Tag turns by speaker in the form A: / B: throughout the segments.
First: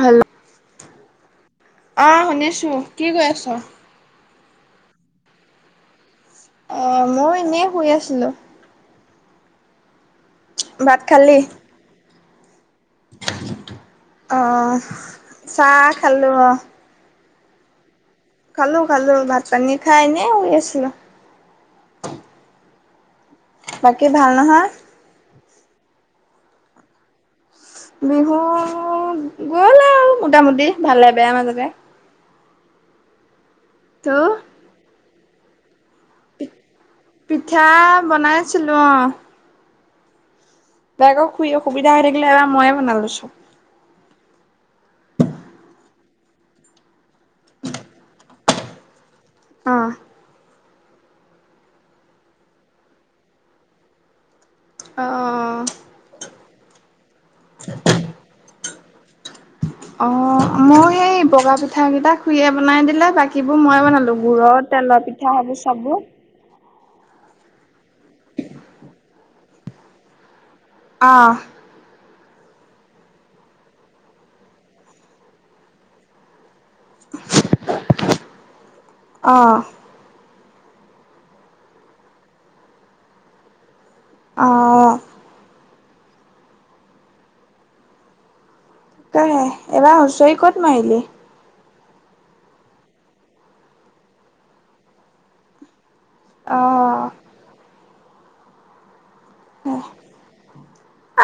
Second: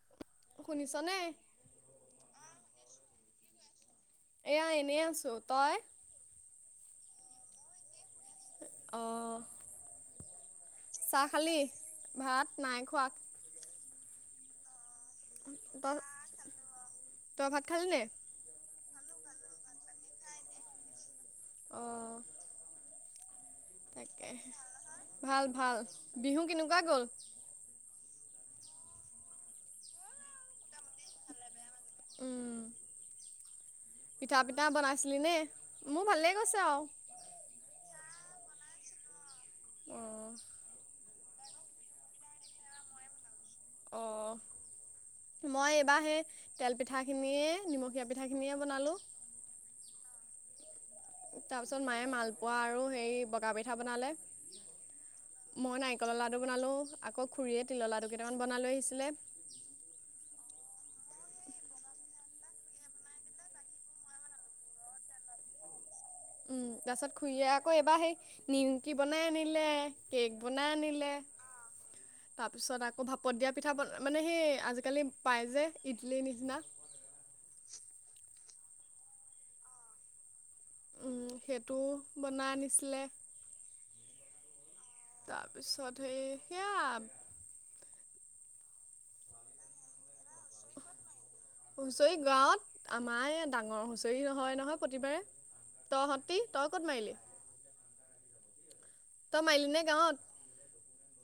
A: হে'ল্
B: শুনিছানে?
A: অ' শুনিছোঁ কি কৰি আছ।
B: এয়া এনেই আছোঁ তই।
A: অ' মও এনেই শুই আছিলো।
B: অঁ। চাহ খালি, ভাত নাই খোৱা।
A: অ' চাহ
B: তই
A: খালো অ।
B: তই ভাত খালি নাই?
A: খালো খালো ভাত পানী খাই এনে শুই আছিলো।
B: অ।
A: বাকী
B: তাকে
A: ভাল নহয়
B: ভাল ভাল। বিহু কেনেকুৱা গ'ল?
A: বিহু গ'ল আৰু মোটামুটি ভালে বেয়া মাজতে।
B: উম
A: তোৰ
B: পিঠা পিতা বনাইছিলি নে, মোৰ ভালে গৈছে আও
A: পিঠা বনাইছিলোঁ অঁ।
B: অঁ।
A: বায়ে'ক খুড়ী অসুবিধা হৈ থাকিলে এবাৰ ময়ে বনালো চব
B: অঁ। মই এইবাৰ সেই তেল পিঠা খিনিয়ে, নিমখীয়া পিঠাখিনিয়ে বনালোঁ।
A: অ।
B: তাৰ পিছত মায়ে মালপোৱা আৰু হেৰি বগা পিঠা বনালে,
A: অ
B: মই নাই- তিলৰ লাডু বনালো আকৌ খুৰীয়ে লৰ লাডু কেইটামান বনাই লৈ আহিছিলে।
A: অ মই সেই বগা পিঠা কিটা খুৰিয়ে বনাই দিলে বাকীবোৰ মই বনালো গুৰৰ তেলৰ পিঠ- পিঠা সেইবোৰ চাব।
B: উম তাৰপিছত খুৰীয়ে আকৌ এবাৰ সেই নিমকি বনাই আনিলে। কেক বনাই আনিলে।
A: আহ
B: তাৰপিছত আকৌ ভাপত দিয়া পিঠা বনা মানে সেই আজিকালি পায় যে ইডলি নিচিনা।
A: [inaudible] অ।
B: সেইটোও বনাই আনিছিলে।
A: অ।
B: তাপিছত সেই সেয়া-
A: তহে এবাৰ হুঁচৰি ক'ত মাৰিলি?
B: হুঁচৰি গাঁৱত আমাৰ ডাঙৰ হুঁচৰি নহয় নহয় প্ৰতিবাৰে, তহঁত- তি, ‌ তই ক'ত
A: অ',
B: মাৰিলি? তই মাৰিলি নে গাঁৱত।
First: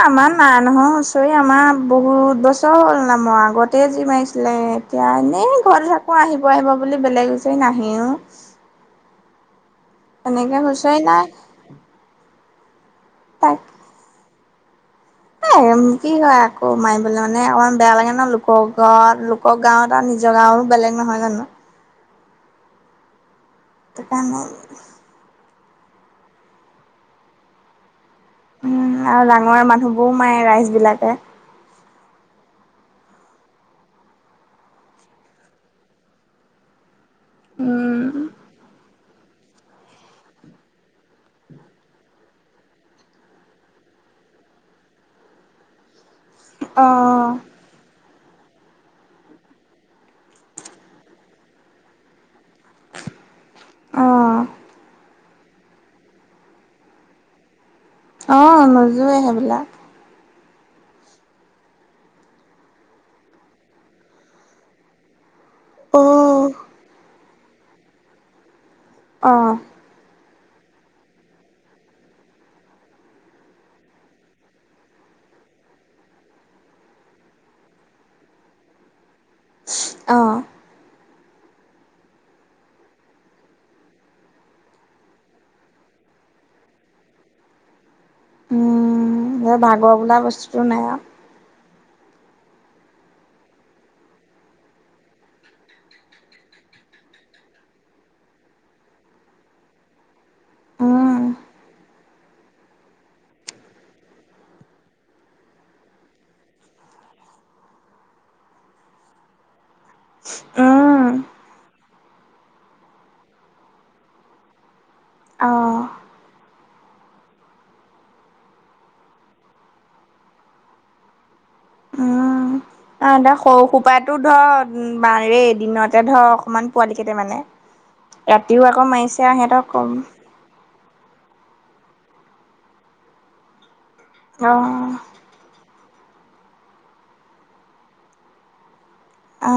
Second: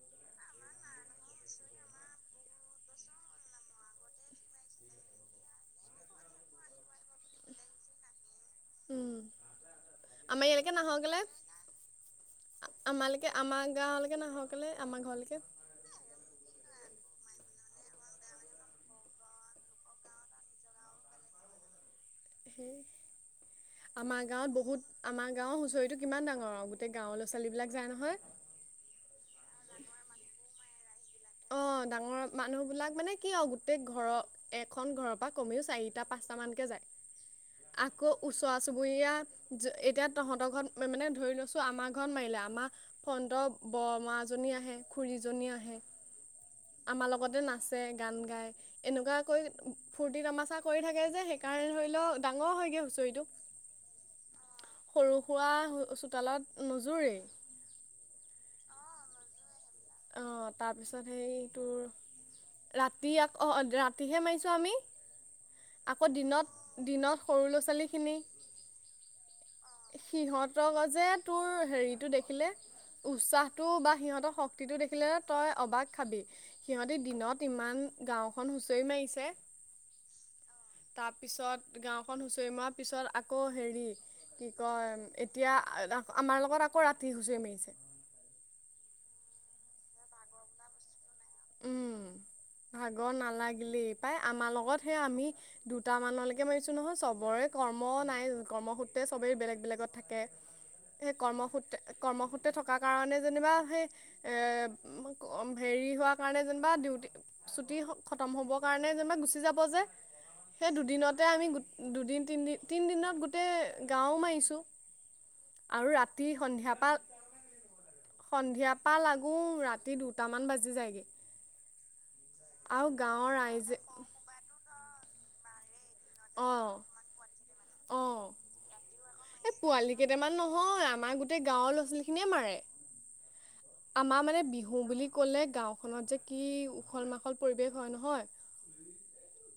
A: আমাৰ নাই নহয় হুচৰি আমাৰ বহুত বছ- তল নাই মৰা আগতে যি মাৰিছিলে এতিয়া এনেই ঘৰত থাকো আহিব আহিব বুলি বেলেগ- ছে নাহেও।
B: উম আমাৰ
A: এনেকে
B: এয়ালেকে নাহ
A: হুঁচৰি
B: কেলে?
A: নাই
B: আমালকে
A: তাক
B: আমাৰ গাঁৱলৈকে নাহকলে আমাৰ ঘৰলেকে?
A: হেম কি হয় আকৌ মাৰিবলে মানে অকমান বেয়া লাগে ন লোকঘত লোকক- গাঁও তা নিজৰ গাঁও বেলেগ নহয় জানো।
B: সে আমাৰ
A: সেইকাৰণে
B: গাঁৱত বহুত- আমাৰ গাঁৱৰ হুঁচৰিটো কিমান‌ ডাঙৰ আৰু গোটেই গাঁৱৰ ল'ৰা ছোৱালী বিলাক যায় নহয়।
A: উম আৰু ডাঙৰ মানুহবোৰও মায়ে ৰাইজ বিলাকে।
B: অ ডাঙৰ মানুহ বিলাক মানে কি আও গোটেই ঘৰ- এখন ঘৰৰ পৰা কমেও চাৰিটা পাঁচটা মানকে যায়। আকৌ
A: উম
B: ওচৱা চুবুৰীয়া যে এতিয়া তহঁতৰ ঘৰত মানে ধৰি লৈছো আমাৰ ঘৰত মাৰিলে আমা- ফন্ত বৰমাজনী আহে খুৰীজনী আহে আমাৰ লগতে নাচ- ছে গান গাই, এনেকুৱাকৈ ফূৰ্তি তামাচা কৰি থাকে সেই কাৰণে ধৰি ল- ডাঙৰ হয়গে হুচৰিটো,
A: অ', অ'।
B: সৰু- খোৱা চোতালত নোযোৰেই।
A: অ নোযোৱে সেইবিলাক।
B: অ তাৰপিছত সেই তোৰ ৰাতি আক অ ৰাতিহে মাৰিছোঁ আমি। আকৌ
A: অ',
B: দিনত দিনত সৰু ল'ৰা ছোৱালীখিনি-
A: অ।
B: সিহঁতক যে তোৰ হেৰিটো দেখিলে। উৎসাহটো বা সিহঁতৰ শক্তিটো দেখিলে তই অবাক খাবি। সিহঁতি দিনত ইমান গাঁওখন হুঁচৰি মাৰিছে।
A: অ,
B: তাৰপিছত গাঁওখন হুঁচৰি মৱাৰ পিছত আকৌ হেৰি। কি কয় এতিয়া আমাৰ লগত আকৌ ৰাতি হুঁচৰি মাৰিছে।
A: উম এই ভাগৰ বোলা বস্তুটো নাই আও।
B: উম ভাগৰ নালাগিলেই পাই আমাৰ লগত সে আমি- দুটা মানলৈকে মাৰিছো নহয় চবৰে কৰ্ম নাই কৰ্মসূত্ৰে চবেই বেলেগ বেলেগত থাকে। সেই
A: উম,
B: কৰ্মসূত্ৰে কৰ্মসূত্ৰে থকাৰ কাৰণে যেনিবা সেই- এ হেৰি হোৱা। কাৰণে যেনিবা ডিউটি ছুটি খতম হ'বৰ কাৰণে যেনিবা গুচি যাব যে। সেই
A: উম,
B: দুদিনতে আমি দুদিন তিনি তিনিদিনত গোটেই গাঁও মাৰিছোঁ।
A: অ',
B: আৰু ৰাতি সন্ধিয়াৰ পৰা। সন্ধিয়াৰ পৰা লাগো ৰাতি দুটামান বাজি যায়গে।
A: এ
B: গাঁৱৰ
A: তোৰ সৰু
B: ৰাইজে
A: সোপাটো ধৰ মাৰে দিনতে ধৰ অকমান
B: অঁ
A: পোৱালি কেইটা মানে।
B: অ এই
A: কম
B: পোৱালি কেইটামান নহয় আমাৰ গোটেই, গোটেই গাঁৱৰ ল'ৰা ছোৱালী খিনিয়ে মাৰে আমাৰ মানে বিহু
A: অ',
B: বুলি। ক'লে গাঁওখনত যে কি উখল মাখল পৰিৱেশ হয় নহয়।
A: অ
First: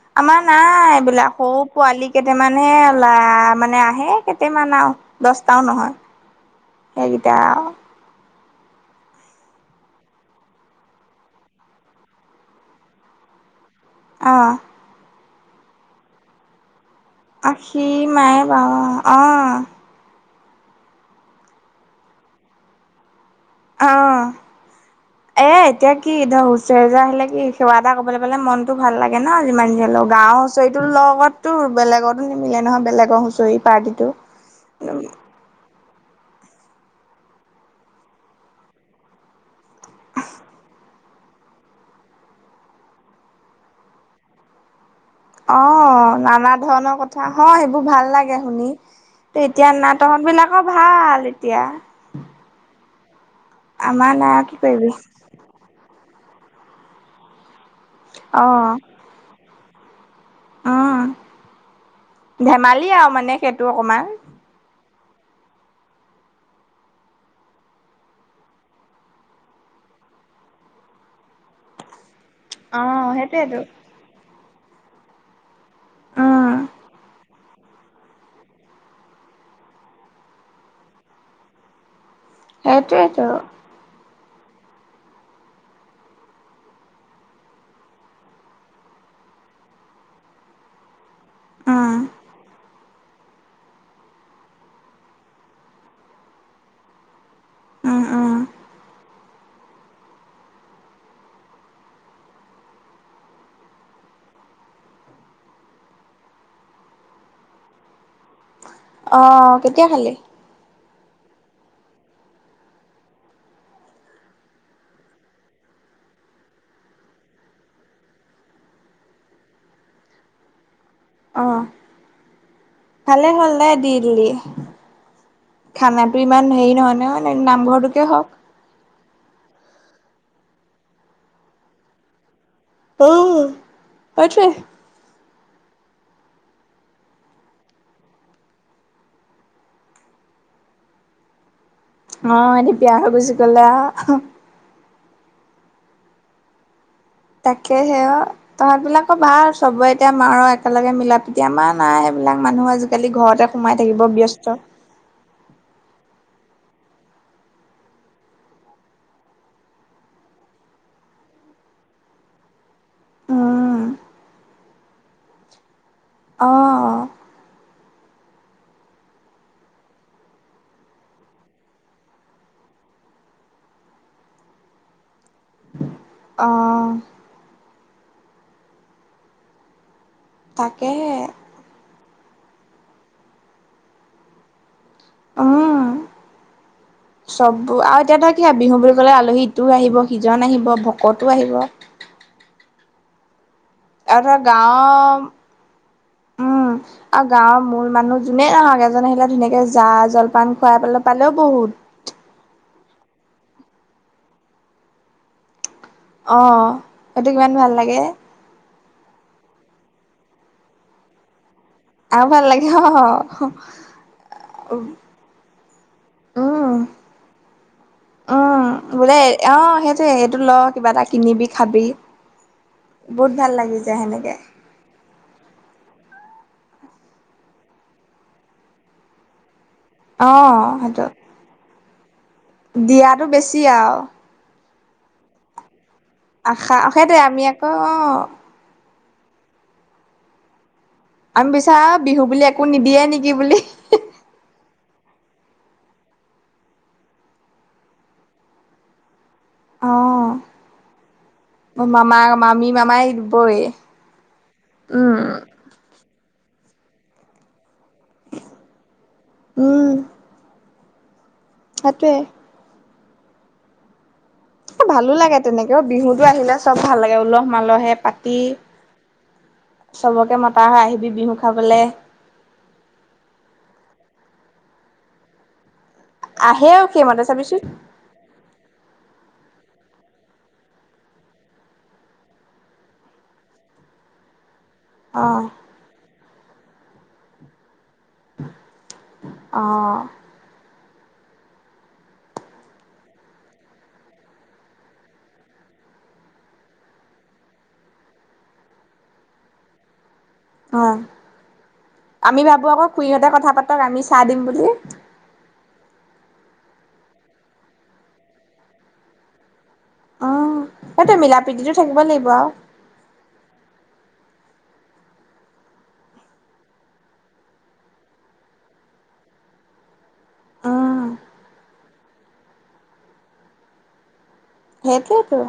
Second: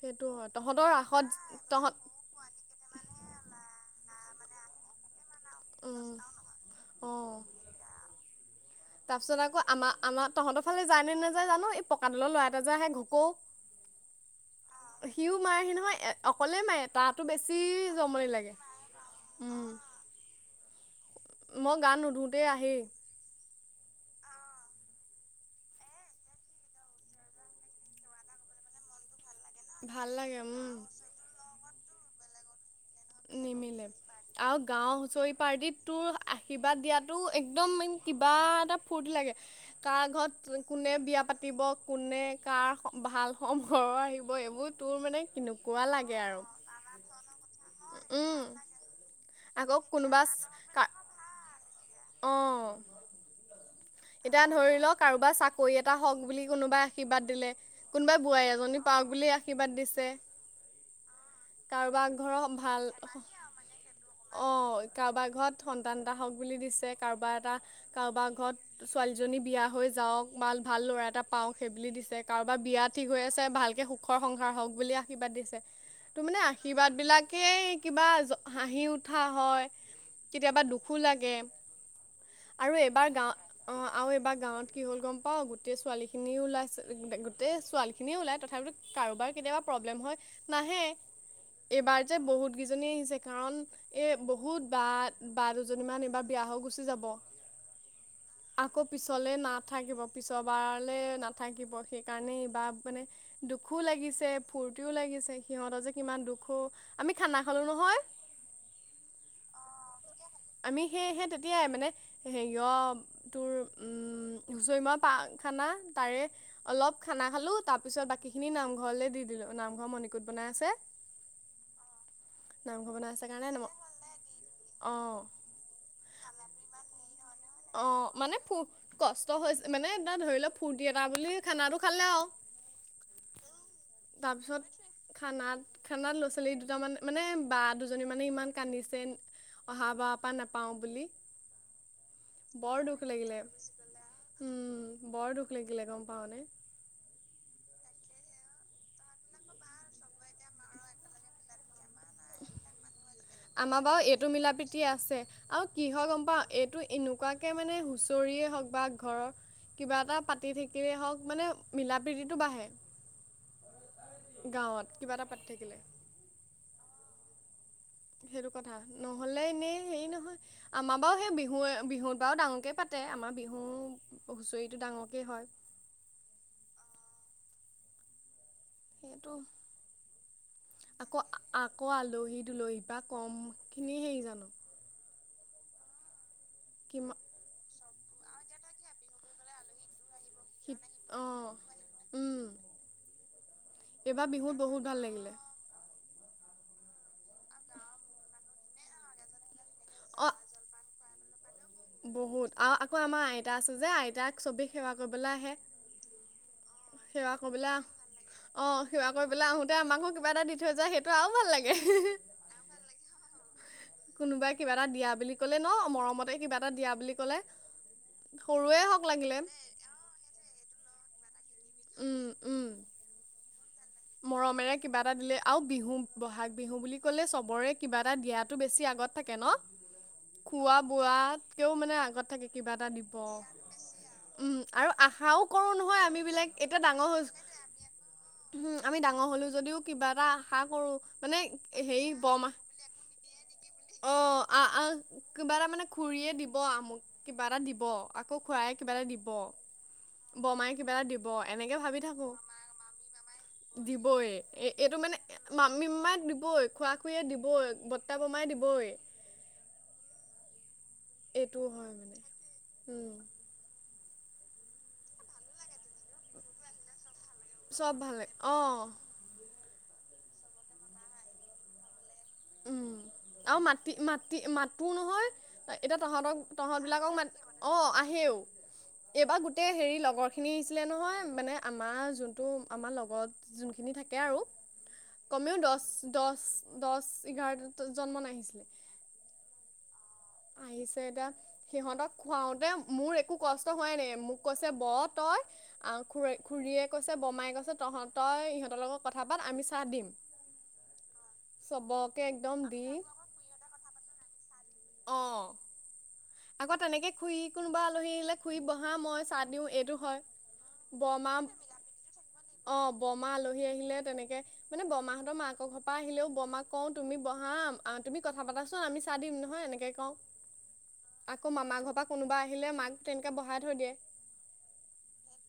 B: সেইটো
A: আমাৰ
B: হয় তহঁতৰ
A: নাই
B: ৰাসত
A: এইবিলাক সৰু
B: তহঁত
A: পোৱালী। কেইটামান হে ল'ৰা মানে আহে কেইটামান আৰু দহটাও নহয়
B: উম
A: সেইকেইটা
B: অ'
A: আৰু
B: তাৰপিছত আকৌ আমাৰ আমাৰ তহঁতৰ ফালে যায় নে নেযায় জানো এই পকাডালৰ ল'ৰা এটা যে আহে ঘকৌ, [inaudible]
A: অ,
B: সিও মাৰেহি নহয় অকলেই মাৰে তাতো বেছি
A: সি
B: জমনি
A: মাৰে
B: লাগে।
A: বাৰু অ',
B: মই গা নুধোতেই আহেই।
A: অ এ এতিয়া কি ধৰ হুঁচৰিজোৰা আহিলে কি সেৱা এটা কৰিবলৈ পলে মনতো ভাল লাগে। থাকে ন যিমান যি
B: ভাল
A: হ'লেও গাঁৱৰ
B: লাগে উম।
A: হুঁচৰিতো লগতো বেলেগতো নিমিলে নহয় বেলেগ,
B: নিমিলে আৰু গাঁও হুঁচৰি। পাৰ্টিত তোৰ আশীৰ্বাদ দিয়াতো একদম কিবা এটা ফূৰ্তি লাগে। কা ঘৰত কোনে বিয়া পাতি পাতিব কোনে কাৰ ভাল সমঘৰৰ আহিব এইবোৰ তোৰ মানে।
A: অ
B: কেনেকুৱা লাগে আৰু
A: নানা ধৰণৰ কথা হ সেইবোৰ ভাল
B: উম
A: লাগে শুনি। এতিয়া
B: আকৌ
A: নাই তঁহত
B: কোনোবা
A: বিলাক ভাল এতিয়া।
B: অ
A: আমাৰ নাই আৰু
B: এতিয়া
A: কি
B: ধৰি
A: কৰিবি
B: লওক কাৰোবাৰ চাকৰি এটা হওক বুলি কোনোবাই আশীৰ্বাদ দিলে কোনোবাই বোৱাৰী এজনী
A: অ'
B: পাওক, বুলি আশীৰ্বাদ দিছে।
A: উম
B: কাৰোবাৰ ঘৰৰ ভাল।
A: ধেমালি আৰু মানে সেইটো অকমান
B: অঁ কাৰোবাৰ ঘৰত সন্তান এটা হওক বুলি দিছে কাৰোবাৰ এটা কাৰোবাৰ ঘৰত। ছোৱালীজনী বিয়া হৈ যাওক বা ভাল ল'ৰা এটা পাওক সেই বুলি দিছে। কাৰোবাৰ বিয়া ঠিক
A: অ'
B: হৈ আছে
A: সেইটোৱেতো
B: ভালকে সুখৰ সংসাৰ হওক বুলি আশীৰ্বাদ দিছে। তো মানে
A: উম
B: আশীৰ্বাদ বিলাকেই কিবা হাঁহি উঠা হয়। কেতিয়াবা দুখো লাগে আৰু এবাৰ
A: সেইটোৱেতো
B: গাওঁ, অঁ আৰু এইবাৰ গাঁৱত কি হ'ল গম পাওঁ গোটেই ছোৱালীখিনিও ওলাই গোটেই ছোৱালীখিনিও ওলায় তথাপিতো। কাৰোবাৰ কেতিয়াবা প্ৰব্লেম হয় নাহে
A: উম
B: এইবাৰ যে বহুত, কেজনী আহিছে কাৰণ এ বহুত বা বা দুজনীমান এইবাৰ বিয়া হৈ গুচি যাব।
A: উম উম
B: আকৌ পিছলৈ নাথাকিব পিছবাৰলে নাথাকিব সেইকাৰণে এইবাৰ মানে। দুখো লাগিছে ফূৰ্তিও লাগিছে সিহঁতৰ যে কিমান দুখ ঔ আমি খানা খালো নহয়।
A: অ কেতিয়া খালি।
B: আমি সেয়েহে তেতিয়াই মানে হেৰিয়। তোৰ উম হুঁচৰি মাৰা পাৰ খানা তাৰে অলপ খানা খালোঁ তাৰপিছত বাকী খিনি নামঘৰলে দি দিলোঁ নামঘৰৰ মণিকূট বনাই আছে।
A: অ'
B: নামঘৰ বনাই আছে
A: ভালে হ'ল
B: কাৰণে নাম
A: দেই দি দিলি।
B: অঁ
A: খানাটো ইমান হেৰি নহয়-নহয় নামঘৰটোকে
B: অ'
A: হওক।
B: মানে ফু কষ্ট হৈছে মানে এ ধৰি লওক ফূৰ্তি এটা বুলি খানাটো খালে আৰু
A: অ' সেইটোৱে
B: তাৰপিছত। খানাত খানাত ল'ৰা ছোৱালী দুটামান মানে বা দুজনী মানে ইমান কান্দিছে। অহা বাৰ পৰা নাপাওঁ বুলি।
A: অ' এদিন
B: বৰ
A: বিয়া
B: দুখ
A: হৈ গুছি
B: লাগিলে
A: গ'লে
B: উম বৰ দুখ লাগিলে গম পাওঁনে।
A: তাকেহে অ' তহঁত বিলাক ভাল চবে এতিয়া মাৰ একেলগে মিলাপ্ৰীতি আমাৰ নাই। এইবিলাক মানুহ আজিকালি ঘৰতে সোমাই
B: আমাৰ বাৰু
A: থাকিব
B: এইটো মিলা
A: ব্যস্ত।
B: প্ৰীতি আছে আৰু কি হৈ গম পাওঁ এইটো এনেকুৱাকে মানে হুঁচৰিয়েই হওক বা ঘৰৰ কিবা এটা পাতি থাকিলেই হওক মানে মিলা- প্ৰীতিটো বাঢ়ে।
A: উম
B: গাঁৱত কিবা এটা পতি থাকিলে।
A: অ'
B: সেইটো কথা নহ'লে এনেই হেৰি নহয়। আমাৰ বাৰু সেই বিহু বিহুত বাৰু ডাঙৰকে পাতে আমাৰ বিহু হুঁচৰিটো ডাঙৰকে হয়।
A: অ'।
B: সেইটো।
A: তাকে।
B: আকৌ-আকৌ আলহী দুলহী পা কম খিনি হেৰি জানোঁ।
A: উম
B: কিম
A: চববোৰ আৰু এতিয়া তই কিহে বিহু বুলি ক'লে আলহী ইটো আহিব সিজন আহিব ভকতো আহিব
B: অ' উম।
A: [unintelligible] উম
B: এইবাৰ
A: আৰু
B: বিহুত বহুত ভাল লাগিলে
A: গাঁৱৰ মূল মানুহ যোনে নাহক এজন আহিলে ধুনীয়াকে
B: অঁ
A: জা-জলপান খোৱাবলৈ পালেও বহুত।
B: বহুত আৰু আকৌ আমাৰ আইতা আছে যে আইতাক চবেই সেৱা কৰিবলৈ আহে।
A: অ'। সেইটো
B: সেৱা
A: কিমান
B: কৰিবলৈ
A: ভাল লাগে
B: আহ অ' সেৱা কৰিবলৈ আহোঁতে আমাকো কিবা এটা দি থৈ যায় সেইটো আৰু ভাল লাগে।
A: আৰু ভাল লাগে অ'।
B: কোনোবাই কিবা এটা দিয়া বুলি ক'লে ন' মৰমতে কিবা এটা
A: উম,
B: দিয়া বুলি ক'লে সৰুৱে হওক লাগিলে।
A: এই এইটো ল' কিবা এটা কিনিবি, খাবি।
B: উম।
A: বহুত ভাল লাগিল।
B: মৰমেৰে কিবা এটা দিলে আৰু বিহু ব'হাগ বিহু বুলি ক'লে চবৰে কিবা এটা দিয়াতো বেছি আগত থাকে ন'।
A: অ',
B: খোৱা
A: সেইটো।
B: বোৱাতকেও মানে আগত থাকে কিবা এটা দিব।
A: দিয়াতো বেছি আৰু
B: উম আৰু আশাও কৰোঁ নহয় আমি। বিলাক
A: আশা
B: এতিয়া ডাঙৰ
A: সেইটোৱে
B: হৈছো
A: আমি আকৌ অ'।
B: উম আমি ডাঙৰ হ'লো‌ যদিও কিবা এটা আশা কৰোঁ।
A: আমি বিচাৰা বিহু বুলি একো নিদিয়ে নেকি বুলি।
B: অ' আহ-আহ। কিবা এটা মানে খুৰীয়ে দিব আমুক কিবা এটা দিব আকৌ খুৰাই কিবা এটা দিব।
A: অ',
B: বৰ্মাই কিবা এটা দিব এনেকে ভাবি থাকোঁ।
A: আমি মামাই [unintelligible]
B: দিবই এ এইটো মানে
A: উম,
B: মামী-মামাক দিবই, খুৰা-খুৰীয়ে দিবই, বৰ্তা-বৰ্মাই দিবই।
A: উম
B: এইটোও হয়
A: সেইটোৱে।
B: উম।
A: ভালো লাগে তেনেকে বিহুতো আহিলে চব ভাল লাগে উলহ মালহে
B: চব ভালে
A: পাতি
B: অঁ
A: চবকে মতা হয় আহিবি বিহু খাবলৈ।
B: উম আৰু মাটি-মাটি মাতো নহয়। এতিয়া তহঁতক
A: আহেও
B: তহঁতবিলাকক
A: সেইমতে
B: মান
A: চাবিচোন
B: অ আহেও। এইবাৰ গোটেই হেৰি লগৰখিনি আহিছিলে নহয় মানে আমাৰ যোনটো আমাৰ লগত। যোনখিনি থাকে আৰু
A: অ
B: কমেও দছ দছ দছ এঘাৰ দি- জন্ম নাহিছিলে
A: অ
B: আহিছে এটা সিহঁতক খুৱাওতে মোৰ একো কষ্ট হোৱাই নাই মোক কৈছে ব তই। আহ খু খুৰীয়ে কৈছে বোমাই কৈছে তহঁ তই ইহঁতৰ লগত কথা পাত আমি চাহ দিম।
A: অ
B: চবক
A: আমি ভাবো আকৌ খুইহঁতে কথা পাতক আমি চাই দিম বুলি।
B: অ। আকৌ তেনেকে খুই কোনোবা আলহী আহিলে খুই বহা মই চাহ দিওঁ এইটো হয়।
A: সেইটো মিলা প্ৰীতিতো থাকিব লাগিব আও।
B: অ বমা আলহী আহিলে তেনেকে মানে বৰমাহঁতৰ মাকৰ ঘৰ পৰা আহিলেও বমাক কওঁ তুমি বহা আহ তুমি কথা পতা চোন আমি চাহ দিম নহয় এনেকে কওঁ।
A: উম
B: আকৌ মামাৰ ঘৰ পৰা কোনোবা আহিলে মাক তেনেকে বঢ়াই থৈ দিয়ে।
A: সেইটোৱেটো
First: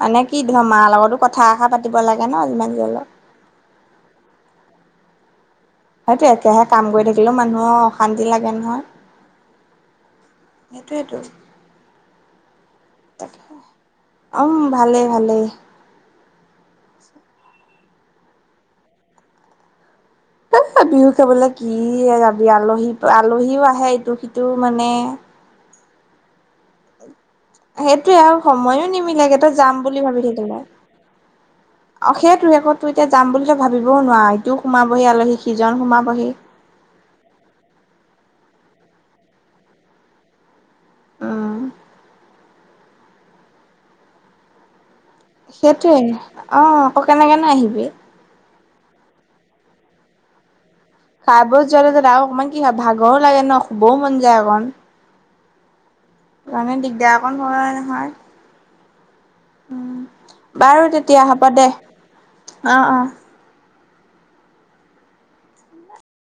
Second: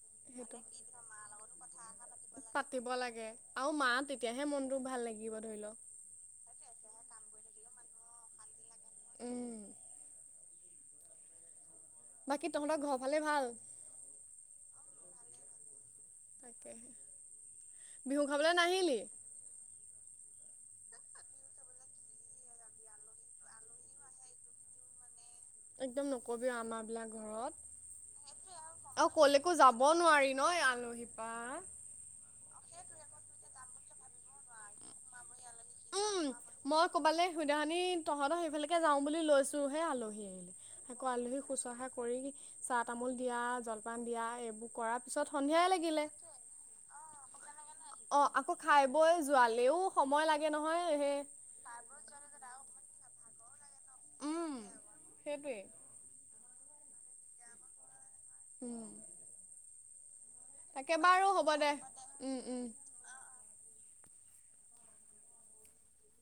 A: মানে কি
B: সেইটো
A: ধৰ মাৰ লগতো কথা এখা পাতিব লাগে ন। যিমান যি
B: পাতিব
A: হ'লেও
B: লাগে আও মা তেতিয়াহে মনটো ভাল লাগিব ধৰি লও।
A: সেইটোৱে একেৰাহে কাম কৰি থাকিলেও মানুহৰ অশান্তি লাগে নহয়।
B: উম।
A: সেইটোৱেটো
B: বাকী তহঁতৰ ঘৰৰ ফালে
A: তাক
B: ভাল?
A: উম ভালে ভালেই।
B: বিহু খাবলে নাহিলি।
A: এ বিহু খাবলৈ কি যাবি আলহী আলহীও আহে ইটো সিটো মানে
B: একদম নকবি আমাৰ বিলাক
A: সেইটোয়ে আৰু সময়ো
B: ঘৰত অ
A: নিমিলেগে তই
B: কলেকো
A: যাম
B: যাব
A: বুলি ভাবি
B: নোৱাৰি
A: থাকিলে।
B: নহ আলহীপা
A: অ সেইটোৱেক তো এতিয়া যাম বুলিতো ভাবিবও নোৱাৰা ইটোও সোমাবহি আলহী সিজন
B: উম,
A: সোমাবহি
B: মই ক'বালে সুদানি তহঁতৰ সেইফালেকে যাও বুলি লৈছো হে আলহী আহিলে আকৌ আলহীক
A: উম
B: সৌচ ৰখা কৰি চাহ তামোল দিয়া জলপান দিয়া এইবোৰ কৰাত
A: সেইটোৱে অ আকৌ কেনেকেনে আহিবি।
B: অ আকৌ খাই বৈ যোৱালেও সময় লাগে নহয় সে
A: আব যোৱা লেলেটা আও অকণমান কি হয় ভাগৰো লাগে ন শুবও মন যায় অকণ।
B: সেইটোৱে
A: ইমানে দিগদাৰকণ হয় নহয়।
B: উম।
A: উ বাৰু তেতিয়া হ'ব দে
B: উম, উম।
A: অ অ।